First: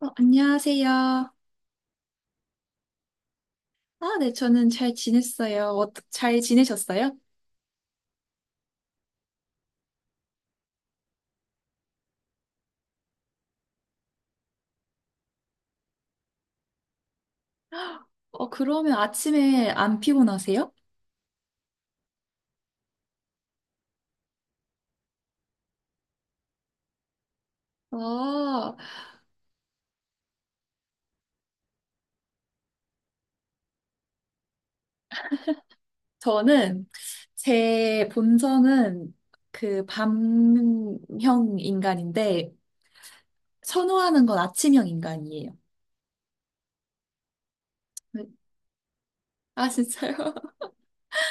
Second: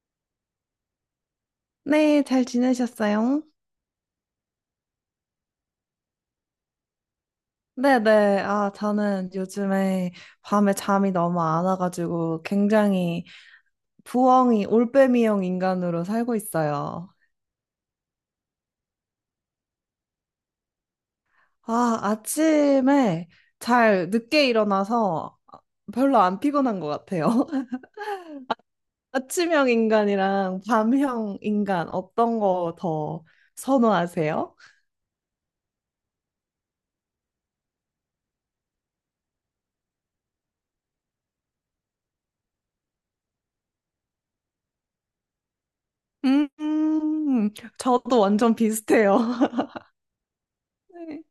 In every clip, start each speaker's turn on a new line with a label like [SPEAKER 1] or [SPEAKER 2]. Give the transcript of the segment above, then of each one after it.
[SPEAKER 1] 안녕하세요.
[SPEAKER 2] 네, 잘 지내셨어요?
[SPEAKER 1] 네, 저는 잘 지냈어요. 잘 지내셨어요?
[SPEAKER 2] 네네. 아, 저는 요즘에 밤에 잠이 너무 안 와가지고 굉장히 부엉이, 올빼미형 인간으로 살고 있어요.
[SPEAKER 1] 그러면 아침에 안 피곤하세요?
[SPEAKER 2] 아, 아침에 잘 늦게 일어나서 별로 안 피곤한 것 같아요.
[SPEAKER 1] 아,
[SPEAKER 2] 아침형 인간이랑 밤형 인간 어떤 거 더 선호하세요?
[SPEAKER 1] 저는 제 본성은 그 밤형 인간인데 선호하는 건 아침형 인간이에요.
[SPEAKER 2] 음, 음, 저도
[SPEAKER 1] 네.
[SPEAKER 2] 완전 비슷해요.
[SPEAKER 1] 진짜요?
[SPEAKER 2] 네.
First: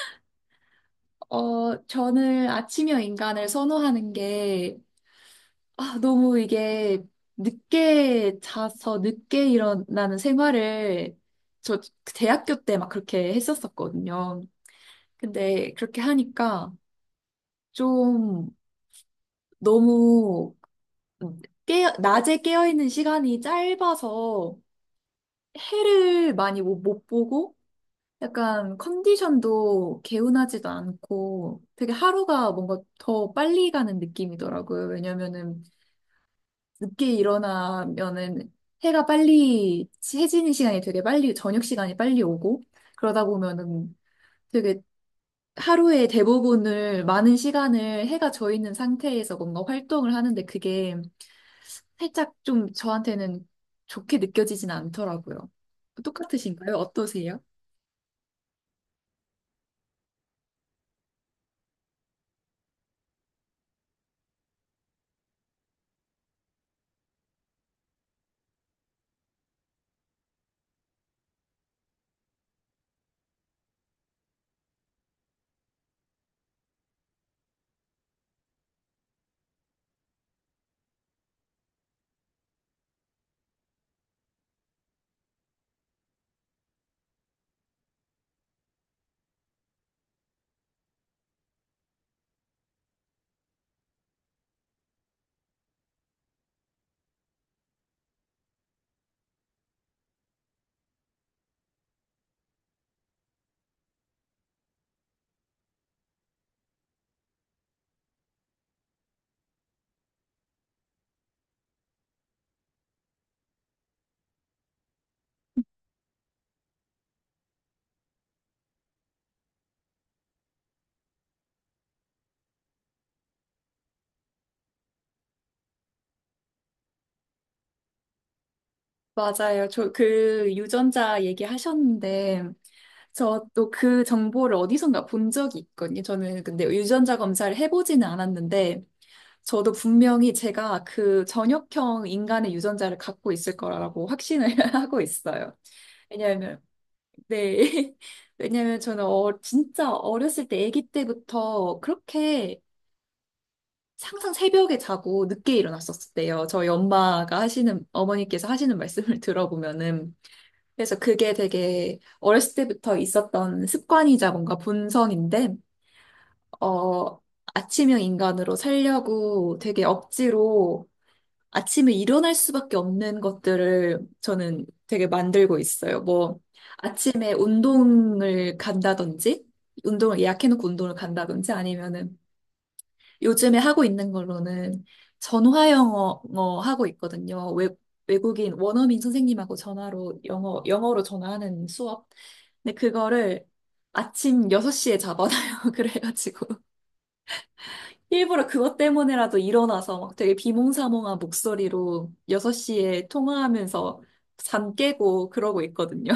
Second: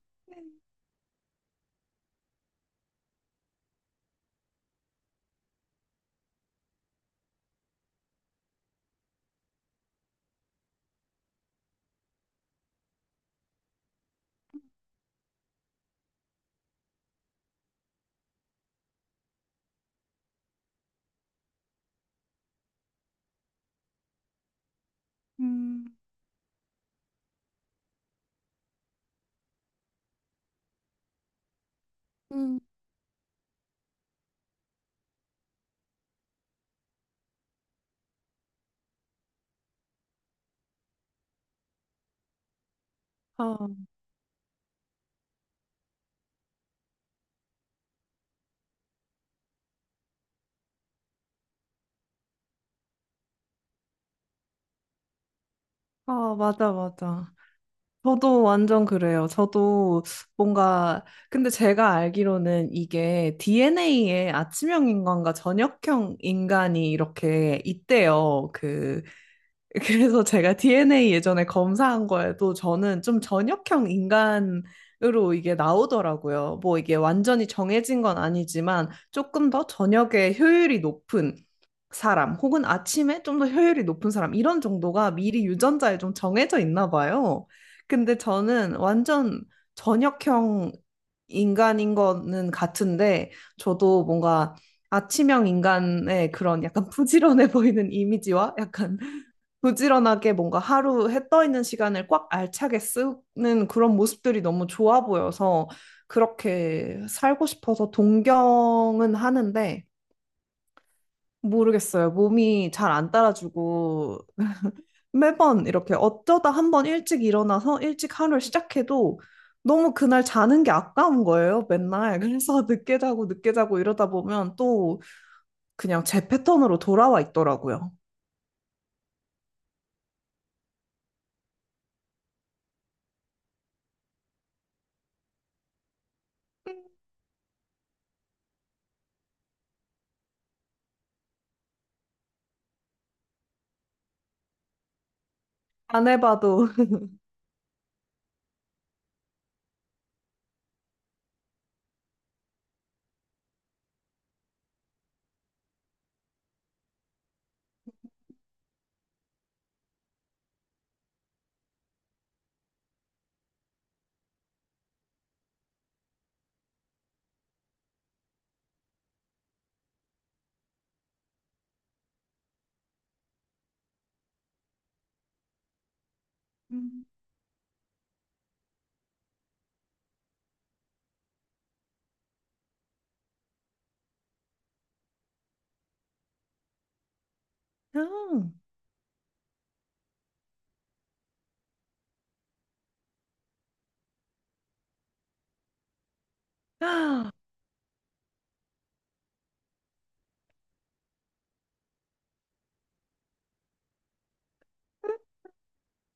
[SPEAKER 1] 저는 아침형 인간을 선호하는 게 너무 이게 늦게 자서 늦게 일어나는 생활을 저 대학교 때 막 그렇게 했었었거든요. 근데 그렇게 하니까 좀 너무 낮에 깨어있는 시간이 짧아서
[SPEAKER 2] 음.
[SPEAKER 1] 해를 많이 못 보고 약간 컨디션도 개운하지도 않고 되게 하루가
[SPEAKER 2] 음,
[SPEAKER 1] 뭔가 더 빨리 가는 느낌이더라고요. 왜냐면은 늦게 일어나면은 해가 빨리 해지는 시간이 되게 빨리 저녁 시간이 빨리 오고 그러다
[SPEAKER 2] 음.
[SPEAKER 1] 보면은 되게 하루의 대부분을 많은 시간을 해가 져 있는 상태에서 뭔가 활동을 하는데 그게 살짝 좀 저한테는 좋게 느껴지진 않더라고요.
[SPEAKER 2] 아, 맞아,
[SPEAKER 1] 똑같으신가요?
[SPEAKER 2] 맞아.
[SPEAKER 1] 어떠세요?
[SPEAKER 2] 저도 완전 그래요. 저도 뭔가, 근데 제가 알기로는 이게 DNA에 아침형 인간과 저녁형 인간이 이렇게 있대요. 그래서 제가 DNA 예전에 검사한 거에도 저는 좀 저녁형 인간으로 이게 나오더라고요. 뭐 이게 완전히 정해진 건 아니지만 조금 더 저녁에 효율이 높은 사람 혹은 아침에 좀 더 효율이 높은 사람 이런 정도가 미리 유전자에 좀 정해져 있나 봐요. 근데 저는 완전 저녁형 인간인 거는 같은데 저도 뭔가 아침형 인간의 그런 약간 부지런해 보이는 이미지와 약간 부지런하게 뭔가 하루 해 떠 있는 시간을 꽉 알차게 쓰는 그런 모습들이 너무 좋아 보여서 그렇게 살고 싶어서 동경은 하는데 모르겠어요. 몸이 잘 안 따라주고 매번 이렇게 어쩌다 한번 일찍 일어나서 일찍 하루를 시작해도 너무 그날 자는 게 아까운 거예요, 맨날. 그래서 늦게 자고 늦게 자고 이러다 보면 또 그냥 제 패턴으로 돌아와 있더라고요.
[SPEAKER 1] 맞아요. 저 그 유전자 얘기하셨는데 저 또 그 정보를 어디선가 본 적이 있거든요. 저는 근데 유전자 검사를 해보지는 않았는데 저도 분명히 제가 그 전역형 인간의 유전자를 갖고 있을 거라고 확신을 하고 있어요.
[SPEAKER 2] 안
[SPEAKER 1] 왜냐하면,
[SPEAKER 2] 해봐도.
[SPEAKER 1] 네. 왜냐하면 저는 진짜 어렸을 때, 아기 때부터 그렇게 항상 새벽에 자고 늦게 일어났었대요. 저희 어머니께서 하시는 말씀을 들어보면은. 그래서 그게 되게 어렸을 때부터 있었던 습관이자 뭔가 본성인데, 어, 아침형 인간으로 살려고 되게 억지로 아침에 일어날 수밖에 없는 것들을 저는 되게 만들고 있어요. 뭐, 아침에 운동을 간다든지, 운동을 예약해놓고 운동을 간다든지, 아니면은 요즘에 하고 있는 걸로는 전화 영어 하고 있거든요. 외국인
[SPEAKER 2] 음.
[SPEAKER 1] 원어민 선생님하고 전화로 영어로 전화하는 수업. 근데 그거를 아침 6시에 잡아놔요. 그래가지고.
[SPEAKER 2] 아,
[SPEAKER 1] 일부러 그것 때문에라도 일어나서 막 되게 비몽사몽한 목소리로 6시에 통화하면서 잠 깨고 그러고 있거든요.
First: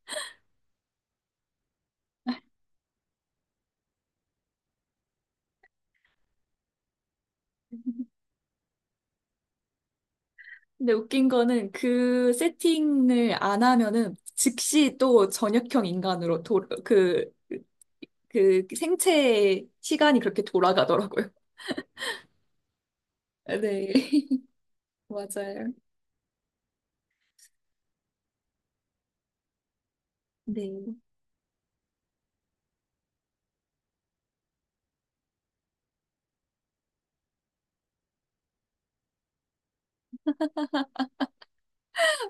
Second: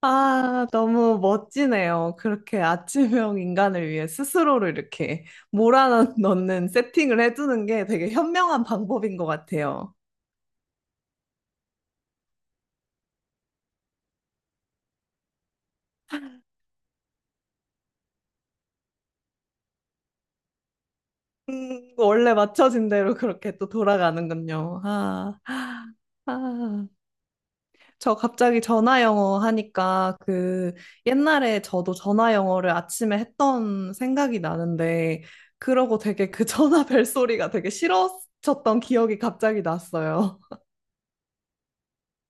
[SPEAKER 2] 아, 너무 멋지네요. 그렇게 아침형 인간을 위해 스스로를 이렇게 몰아넣는 세팅을 해두는 게 되게 현명한 방법인 것 같아요.
[SPEAKER 1] 근데 웃긴 거는 그 세팅을 안 하면은 즉시 또 전역형 인간으로 그 생체의 시간이 그렇게 돌아가더라고요.
[SPEAKER 2] 원래 맞춰진 대로 그렇게 또
[SPEAKER 1] 네.
[SPEAKER 2] 돌아가는군요. 아,
[SPEAKER 1] 맞아요.
[SPEAKER 2] 아. 저 갑자기 전화 영어 하니까
[SPEAKER 1] 네.
[SPEAKER 2] 옛날에 저도 전화 영어를 아침에 했던 생각이 나는데 그러고 되게 그 전화 벨 소리가 되게 싫어졌던 기억이 갑자기 났어요.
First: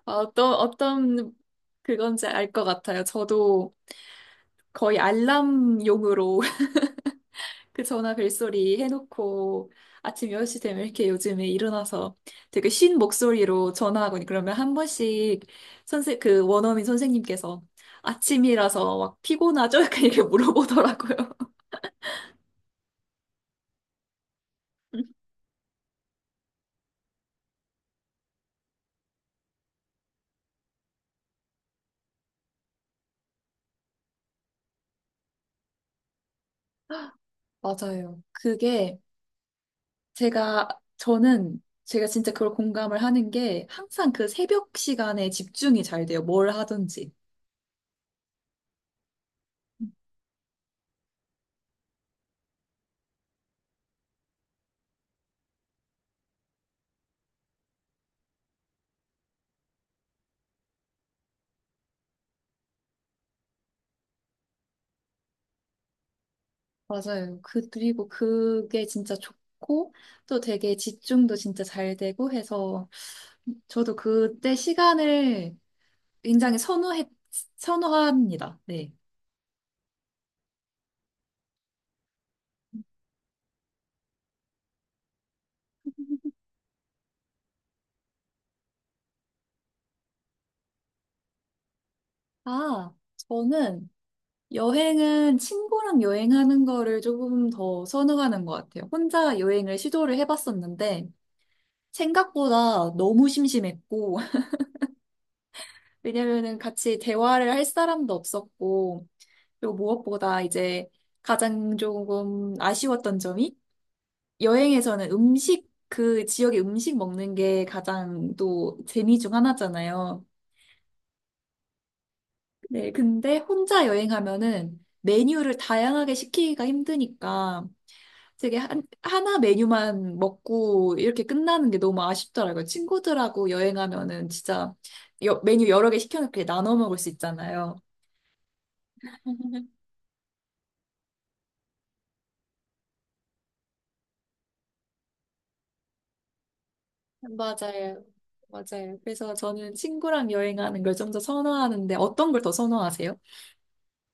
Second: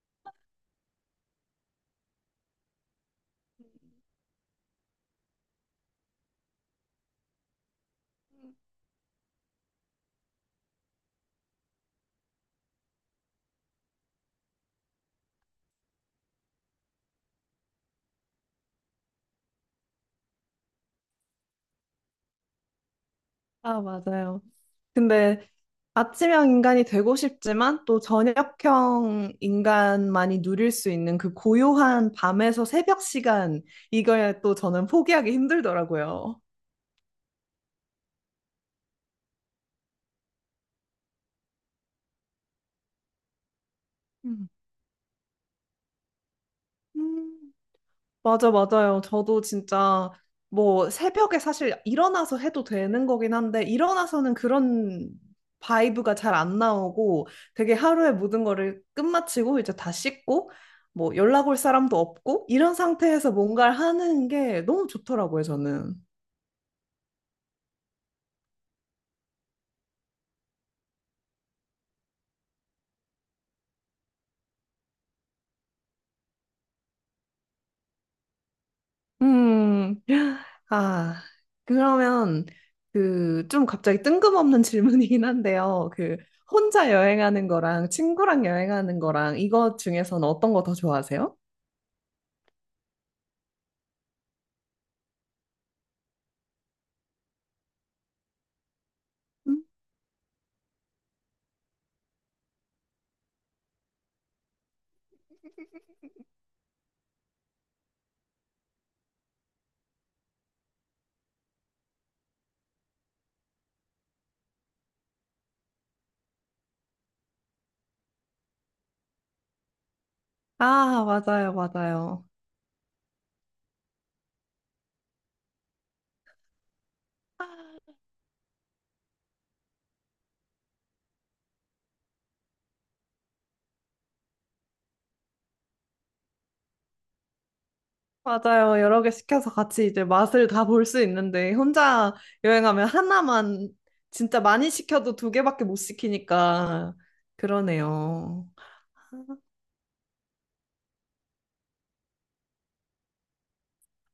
[SPEAKER 1] 어떤 그건지 알 것 같아요. 저도 거의 알람용으로 그 전화 벨소리 해놓고 아침 1시 되면 이렇게 요즘에 일어나서 되게 쉰 목소리로 전화하거니 그러면 한 번씩 선생 그 원어민 선생님께서 아침이라서 막 피곤하죠? 약간 이렇게 물어보더라고요.
[SPEAKER 2] 아, 맞아요. 근데 아침형 인간이 되고 싶지만 또 저녁형 인간만이 누릴 수 있는 그 고요한 밤에서 새벽 시간, 이걸 또 저는 포기하기 힘들더라고요.
[SPEAKER 1] 맞아요. 그게 제가 저는 제가 진짜 그걸 공감을 하는 게 항상 그
[SPEAKER 2] 음.
[SPEAKER 1] 새벽 시간에 집중이 잘 돼요. 뭘 하든지.
[SPEAKER 2] 음. 맞아, 맞아요. 저도 진짜 뭐 새벽에 사실 일어나서 해도 되는 거긴 한데, 일어나서는 그런 바이브가 잘 안 나오고, 되게 하루의 모든 거를 끝마치고, 이제 다 씻고, 뭐 연락 올 사람도 없고, 이런 상태에서 뭔가를 하는 게 너무 좋더라고요, 저는.
[SPEAKER 1] 맞아요. 그리고 그게 진짜 좋고, 또 되게 집중도 진짜 잘 되고 해서 저도 그때 시간을 굉장히 선호합니다. 네.
[SPEAKER 2] 음, 아, 그러면 그 좀 갑자기 뜬금없는 질문이긴 한데요. 그 혼자 여행하는 거랑 친구랑 여행하는 거랑 이거 중에서는 어떤 거 더 좋아하세요?
[SPEAKER 1] 아, 저는 여행은 친구랑 여행하는 거를 조금 더 선호하는 것 같아요. 혼자
[SPEAKER 2] 음?
[SPEAKER 1] 여행을 시도를 해봤었는데, 생각보다 너무 심심했고, 왜냐면은 같이 대화를 할 사람도 없었고, 그리고 무엇보다 이제 가장 조금 아쉬웠던 점이 여행에서는 그 지역의 음식 먹는 게 가장 또 재미 중 하나잖아요.
[SPEAKER 2] 아, 맞아요, 맞아요.
[SPEAKER 1] 네, 근데 혼자 여행하면은 메뉴를 다양하게 시키기가 힘드니까 되게 하나 메뉴만 먹고 이렇게 끝나는 게 너무 아쉽더라고요. 친구들하고 여행하면은 진짜 메뉴 여러 개 시켜놓고 나눠 먹을 수 있잖아요.
[SPEAKER 2] 맞아요. 여러 개 시켜서 같이 이제 맛을 다 볼 수 있는데 혼자 여행하면 하나만 진짜 많이 시켜도 두 개밖에 못 시키니까
[SPEAKER 1] 맞아요.
[SPEAKER 2] 그러네요.
[SPEAKER 1] 맞아요. 그래서 저는 친구랑 여행하는 걸 좀 더 선호하는데 어떤 걸 더 선호하세요?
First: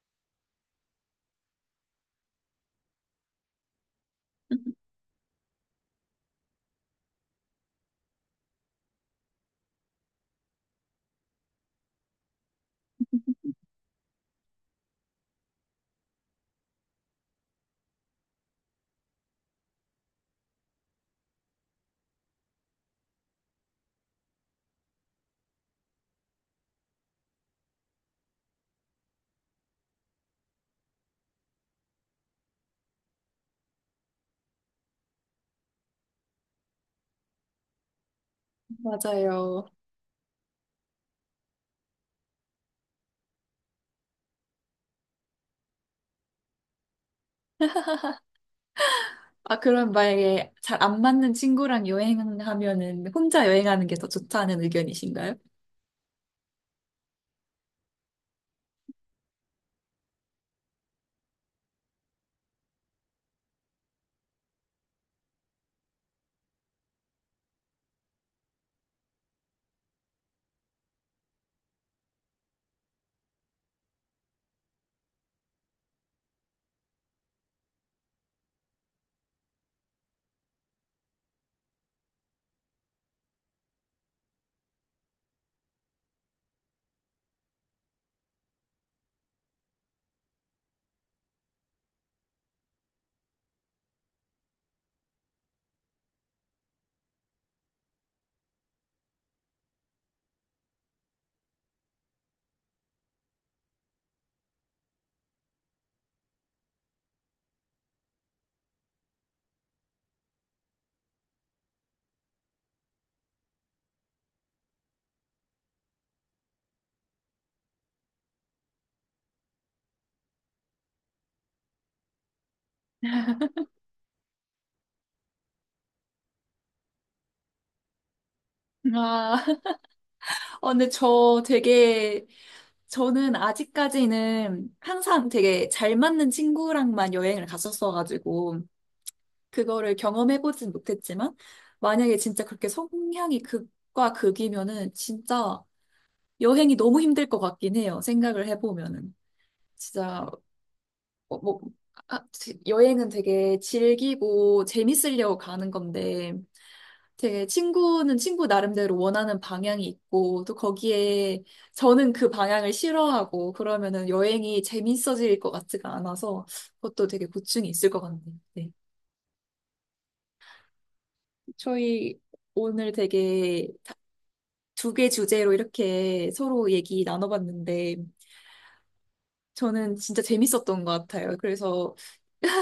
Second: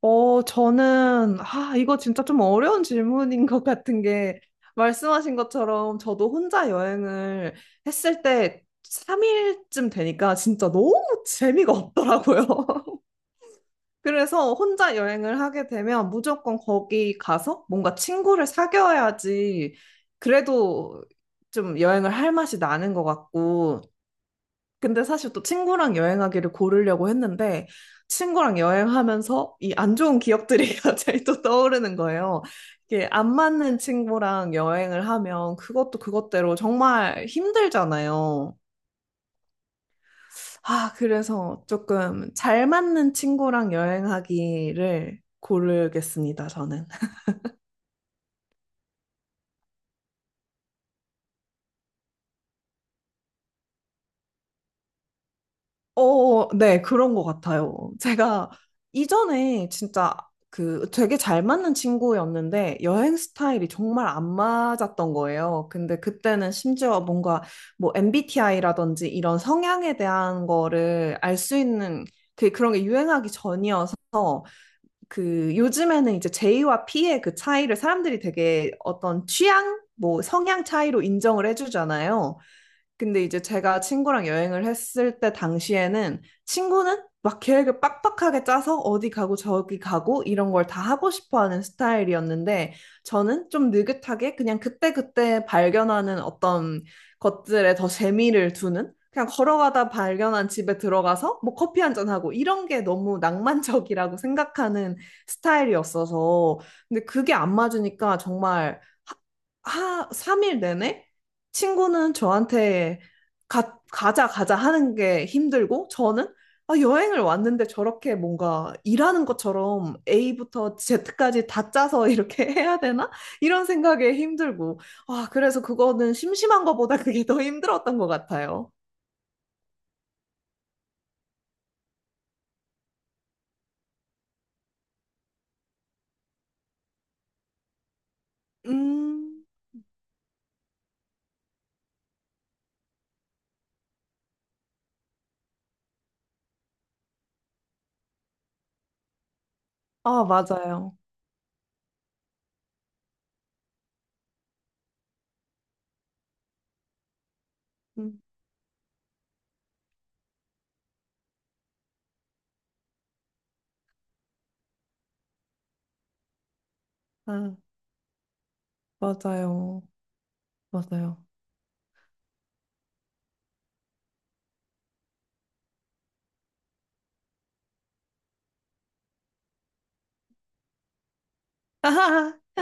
[SPEAKER 2] 어, 저는, 아, 이거 진짜 좀 어려운 질문인 것 같은 게, 말씀하신 것처럼 저도 혼자 여행을 했을 때 3일쯤 되니까 진짜 너무 재미가 없더라고요. 그래서 혼자 여행을 하게 되면 무조건 거기 가서 뭔가 친구를 사귀어야지 그래도 좀 여행을 할 맛이 나는 것 같고, 근데 사실 또 친구랑 여행하기를 고르려고 했는데 친구랑 여행하면서 이 안 좋은 기억들이 갑자기 또 떠오르는 거예요. 이게 안 맞는 친구랑 여행을 하면 그것도 그것대로 정말 힘들잖아요.
[SPEAKER 1] 맞아요.
[SPEAKER 2] 아, 그래서 조금 잘 맞는 친구랑 여행하기를 고르겠습니다, 저는.
[SPEAKER 1] 그럼 만약에 잘 안 맞는 친구랑 여행하면은 혼자 여행하는 게 더 좋다는 의견이신가요?
[SPEAKER 2] 어, 네, 그런 것 같아요. 제가 이전에 진짜 그 되게 잘 맞는 친구였는데 여행 스타일이 정말 안 맞았던 거예요. 근데 그때는 심지어 뭔가 뭐 MBTI라든지 이런 성향에 대한 거를 알 수 있는 그런 게 유행하기 전이어서 그 요즘에는 이제 J와 P의 그 차이를 사람들이 되게 어떤 취향, 뭐 성향 차이로 인정을 해주잖아요. 근데 이제 제가 친구랑 여행을 했을 때 당시에는 친구는 막 계획을 빡빡하게 짜서 어디 가고 저기 가고 이런 걸 다 하고 싶어 하는 스타일이었는데 저는 좀 느긋하게 그냥 그때그때 발견하는 어떤 것들에 더 재미를 두는 그냥 걸어가다 발견한 집에 들어가서 뭐 커피 한 잔하고 이런 게 너무 낭만적이라고 생각하는 스타일이었어서 근데 그게 안 맞으니까 정말 하, 3일 내내 친구는 저한테 가, 가자, 가자 하는 게 힘들고, 저는 아, 여행을 왔는데 저렇게 뭔가 일하는 것처럼 A부터 Z까지 다 짜서 이렇게 해야 되나? 이런 생각에 힘들고. 아, 그래서 그거는 심심한 것보다 그게 더 힘들었던 것 같아요.
[SPEAKER 1] 아, 근데 저는 아직까지는 항상 되게 잘 맞는 친구랑만 여행을 갔었어가지고,
[SPEAKER 2] 음,
[SPEAKER 1] 그거를 경험해보진 못했지만, 만약에 진짜 그렇게 성향이 극과 극이면은 진짜 여행이 너무 힘들 것 같긴 해요. 생각을 해보면은.
[SPEAKER 2] 아,
[SPEAKER 1] 진짜
[SPEAKER 2] 맞아요.
[SPEAKER 1] 뭐, 여행은 되게 즐기고 재밌으려고 가는 건데, 되게 친구는
[SPEAKER 2] 음,
[SPEAKER 1] 친구 나름대로 원하는 방향이 있고, 또 거기에 저는 그 방향을 싫어하고, 그러면은 여행이 재밌어질 것 같지가 않아서, 그것도 되게
[SPEAKER 2] 아,
[SPEAKER 1] 고충이 있을 것 같네요. 네.
[SPEAKER 2] 맞아요. 맞아요.
[SPEAKER 1] 저희 오늘 되게 두 개 주제로 이렇게 서로 얘기 나눠봤는데, 저는 진짜 재밌었던 것 같아요. 그래서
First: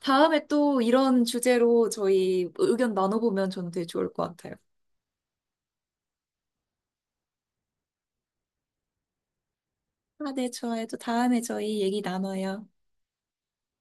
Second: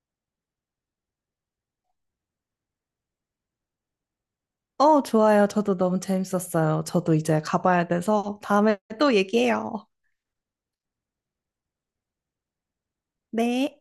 [SPEAKER 1] 다음에 또 이런 주제로 저희 의견 나눠보면 저는 되게 좋을 것 같아요.
[SPEAKER 2] 어, 좋아요. 저도 너무 재밌었어요. 저도 이제 가봐야 돼서 다음에 또 얘기해요.
[SPEAKER 1] 네, 좋아요. 또 다음에 저희 얘기 나눠요.
[SPEAKER 2] 네.